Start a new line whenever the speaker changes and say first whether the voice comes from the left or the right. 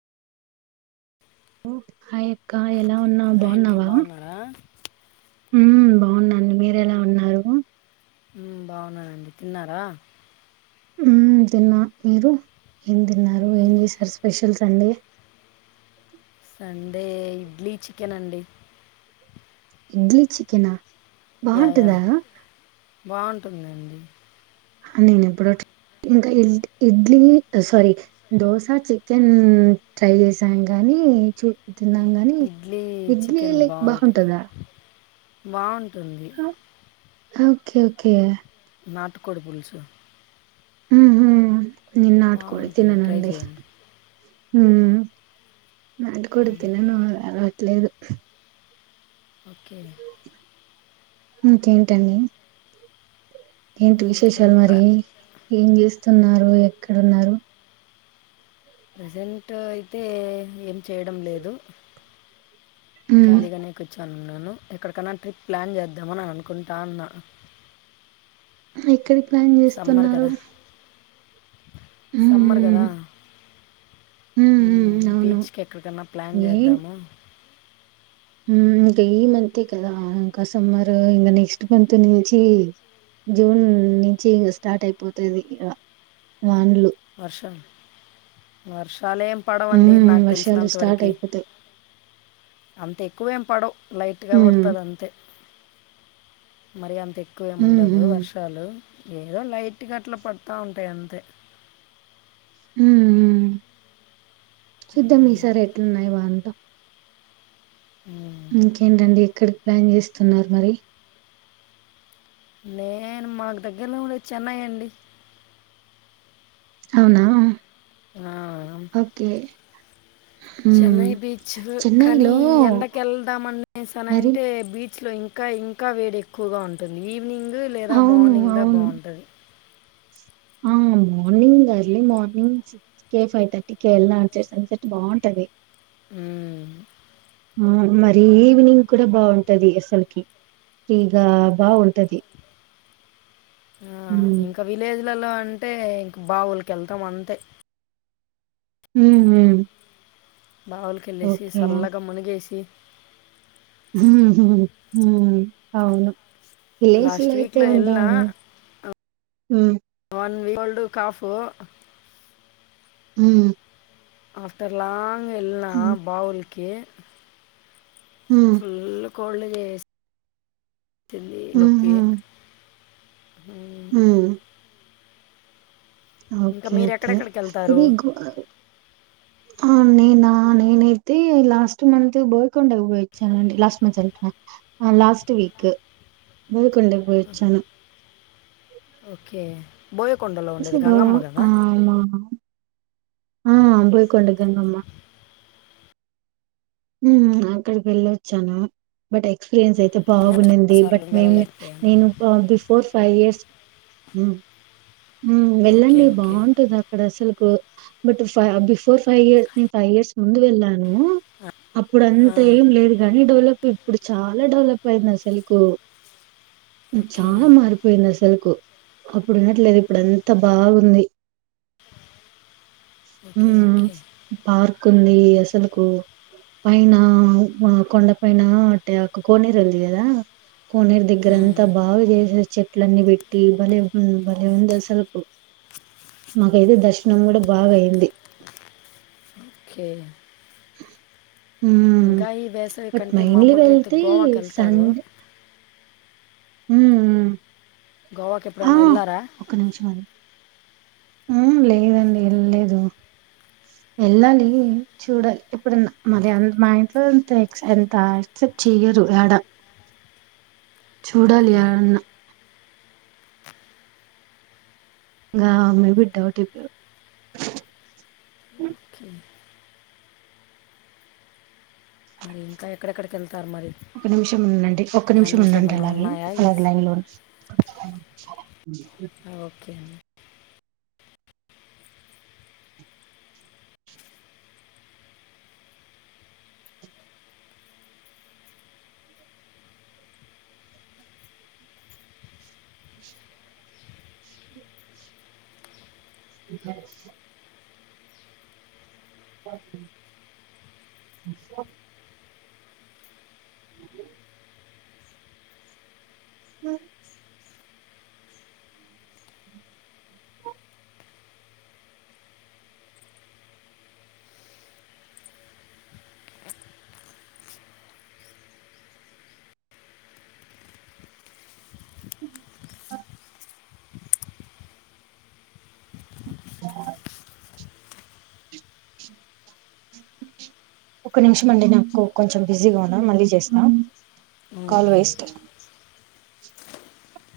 right: హై్యక్క ఎలా ఉన్నా
left: హాయ్ అండి
right: బాగున్నావా
left: బాగున్నారా
right: ఉ బాగుందండి మీర ఎలా ఉన్నారు
left: బాగున్నానండి తిన్నారా
right: ఆ తన్న మీరు ఏం తిన్నారు ఏం చేశారు special Sunday
left: Sunday idli chicken అండి
right: ఇడ్లీ చికెనా
left: యా
right: బాగుంటదా
left: బాగుంటా ఉంటుందండి
right: నేను ఎప్పుడో ఇంకా ఇ idli sorry dosa chicken try చేసాను గానీ చి తిన్నాం గాని
left: ఇడ్లీ
right: ఇడ్లీ లేకి బాగుంటదా
left: బావున్ టుంది
right: ఓకే ఓకే
left: నాటుకోడి పులుసు
right: హుమ్ హు హు నేన్ నాటుకోడి
left: బాగుంటుంది ట్రై
right: తిననండి
left: చేయండి
right: హుమ్ నాటుకోడి తినను అదో లేదు
left: ఓకే
right: ఇకేంటండి ఏంటి
left: ఇంకా
right: విశేషాల్
left: ట్రా
right: మరీ ఉన్నారు ఎక్కడున్నారు
left: ప్రజెంటు అయితే ఏం చేయడం లేదు
right: ఉమ్
left: కలిగానే కుచ్చు అన్నాను ఎక్కడికన్నా ట్రిప్ ప్లాన్ చేద్దామని అనుకుంటా ఉన్నా
right: ఎక్కడిక్ ప్లాన్
left: సమ్మర్
right: చేస్తున్నారు
left: కదా సమ్మర్
right: ఉమ్
left: కదా
right: ఉమ్ ఉమ్
left: హ్మ్మ్
right: అవును
left: బీచ్కి ఎక్కడికన్నా ప్లాన్ చేద్దాము
right: హుమ్ ఇంకా ఈ మంతే కదా ఇంకా సమ్మరు ఇంకా నెక్స్ట్ మంత్ నుంచి జూన్ నుంచి ఇక స్టార్ట్ అయిపోతది ఇంకా వాన్లు
left: వర్షాలు వర్షాలేం పడవండి
right: ఉమ్
left: నాకు
right: వర్షాలు
left: తెలిసినంత
right: స్టార్ట్
left: వరకి
right: అయిపోతాయి
left: అంతే వేం పడవ్ లైట్గా
right: ఉమ్
left: పడుతది అంతే మరీ అంత ఎ ఎక్కువేమి
right: ఉమ్ ఉమ్
left: ఉండదు
right: ఉమ్
left: వర్షాలు ఏదో లైట్ గా అట్ల పడతా ఉంటాయ్ అంతే
right: హుమ్ హు సుద్ధం ఈసారి ఎట్లున్నాయ్ వాన్ కు
left: ఉమ్.
right: ఇంకేంటండి ఎక్కడి ప్లాన్ చేస్తున్నారు మరి
left: నేను మాక్ దగ్గర్లో ఉండే చెన్నై అండి
right: అవునా
left: ఆ
right: ఓకే ఉమ్
left: చెన్నై బీచ్ కానీ
right: చెన్నైలో
left: ఎండక
right: మరి
left: వెళ్దాంనేసానంటే బీచ్ ఇస్లో ఇంకా ఇంకా వేడి ఎక్కువగ ఉంటుంది ఈవనింగ్ లేదా
right: అవును.
left: మార్నింగ్ దా
right: అవును.
left: బాగుంటుంది
right: ఆ మార్నింగ్ అర్లీ మార్నింగ్ సిక్స్ కే ఫైవ్ థర్టీ క వెళ్దాచే సన్సెట్ బాగుంటది
left: హమ్
right: ఆ మరీ ఈవినింగ్ కూడా బాగుంటది అసలకి ఫ్రీగా బాగుంటది
left: ఆ ఇంకా విలేజ్ ఇళ్లలో అంటే ఇంక బావులకి వెళ్తాం అంతే
right: ఊహు
left: బావులకిళ్ళేసి సల్లగా మునిగేసి
right: ఉహు హు అవును ఏసీలు
left: లాస్ట్
right: అయితే
left: వీక్లో వెళ్ళిన
right: ఉంటాయి
left: వన్ కోల్డ్ కాఫ్
right: హు
left: ఆఫటర్ లాంగ్ వెళ్ళినా బావుంది. కే
right: హ్మ్.
left: ఫుల్లు కోడ్లే చే కెల్లి నొప్పి ఉమ్,
right: హ
left: ఇంకా
right: ఓకే
left: మీరు
right: ఓకే
left: ఎక్కడెక్కడికి వెళ్తారు
right: ఇది నేనా నేనైతే లాస్ట్ మంత్ గోల్కొండ కు పోయి వచ్చానండి లాస్ట్ మంత్ అంటున్నా లాస్ట్ వీక్ గోల్కొండ పోయి వచ్చాను
left: ఓకే బోయకొండలో ఉండేది
right: ఆ
left: గంగమ్మ కదా
right: ఆ ఆ ఆ పోయికొంట గంగమ్మా హ్మ్ అక్కడికి వెళ్ళి వచ్చాను బట్ ఎక్స్పీరియన్స్ అయితే
left: నేను
right: బాగుండింది
left: చాలాసార్లు వెళ్ళలేకపోయాను
right: నేను బిఫోర్ ఫైవ్ ఇయర్స్ హ
left: ఓకే
right: వెళ్ళండి
left: ఓకే
right: బాగుంటది అక్కడ అసలు బట్ ఫై బిఫోర్ ఫైవ్ ఇయర్స్ నేను ఫైవ్ ఇయర్స్ ముందు వెళ్ళాను అప్పుడు
left: ఆ,
right: అంతా ఏం లేదు కాని డెవలప్ అయి ఇప్పుడు చాలా డెవలప్ అయింది అసలుకు
left: ఓకే
right: చాలా మరిపోయిందసలు అప్పుడు ఉండట్లేదు ఇప్పుడు అంత బాగుంది హు
left: ఓకే ఓకే
right: పార్క్ కుంది అసలుకు పైన కొండ పైన అంటే అ కోనేరు ఉంది కదా కొనేరు దగ్గర అంతా బాగా చేశారు చే ఇట్లన్నీ పెట్టి కి బలే హ్మ్ బలేఉందస్సలుకు మాకైతే దర్శనం కూడా బాగా అయింది
left: ఓకే
right: హ్మ్.
left: ఇంకా ఈ వేసవి
right: బట్
left: కంటే
right: మెయిన్లీ
left: మామూలుగా అయితే
right: వెళ్తే
left: గోవాకి వెళ్తరు
right: హమ్ హమ్
left: గోవాకి ఎప్పుడైనా ఎలార
right: హమ్ లేదండి వెళ్ళలేదు వెళ్ళాలి చూడాలి ఎప్పుడన్న మరి అ మా ఇంట్లోంత ఎ ఎంత ఎక్సెప్ట్ చెయ్యరు ఆడ చూడాలి
left: ఓకే
right: అదన్న గవమె డౌట్ ఇప్పుడు
left: ఓకే ఇంకా ఎక్కడెక్కడిక్
right: ఒక నిమిషం ఉందండి ఒక నిమిషం
left: ప్లానింగ్స్
right: ఉందండి
left: ఏమన్నా
right: అలాగే
left: ఉన్నాయా
right: అలాగే
left: ఎస్
right: లైన్ లో
left: ఒకే అన్
right: క స ఆ ఆ ఒక నిమిషం అండి నాకు కొంచెం బిజీగా ఉన్నాం మళ్ళీ చేస్తాం
left: నవుకిన్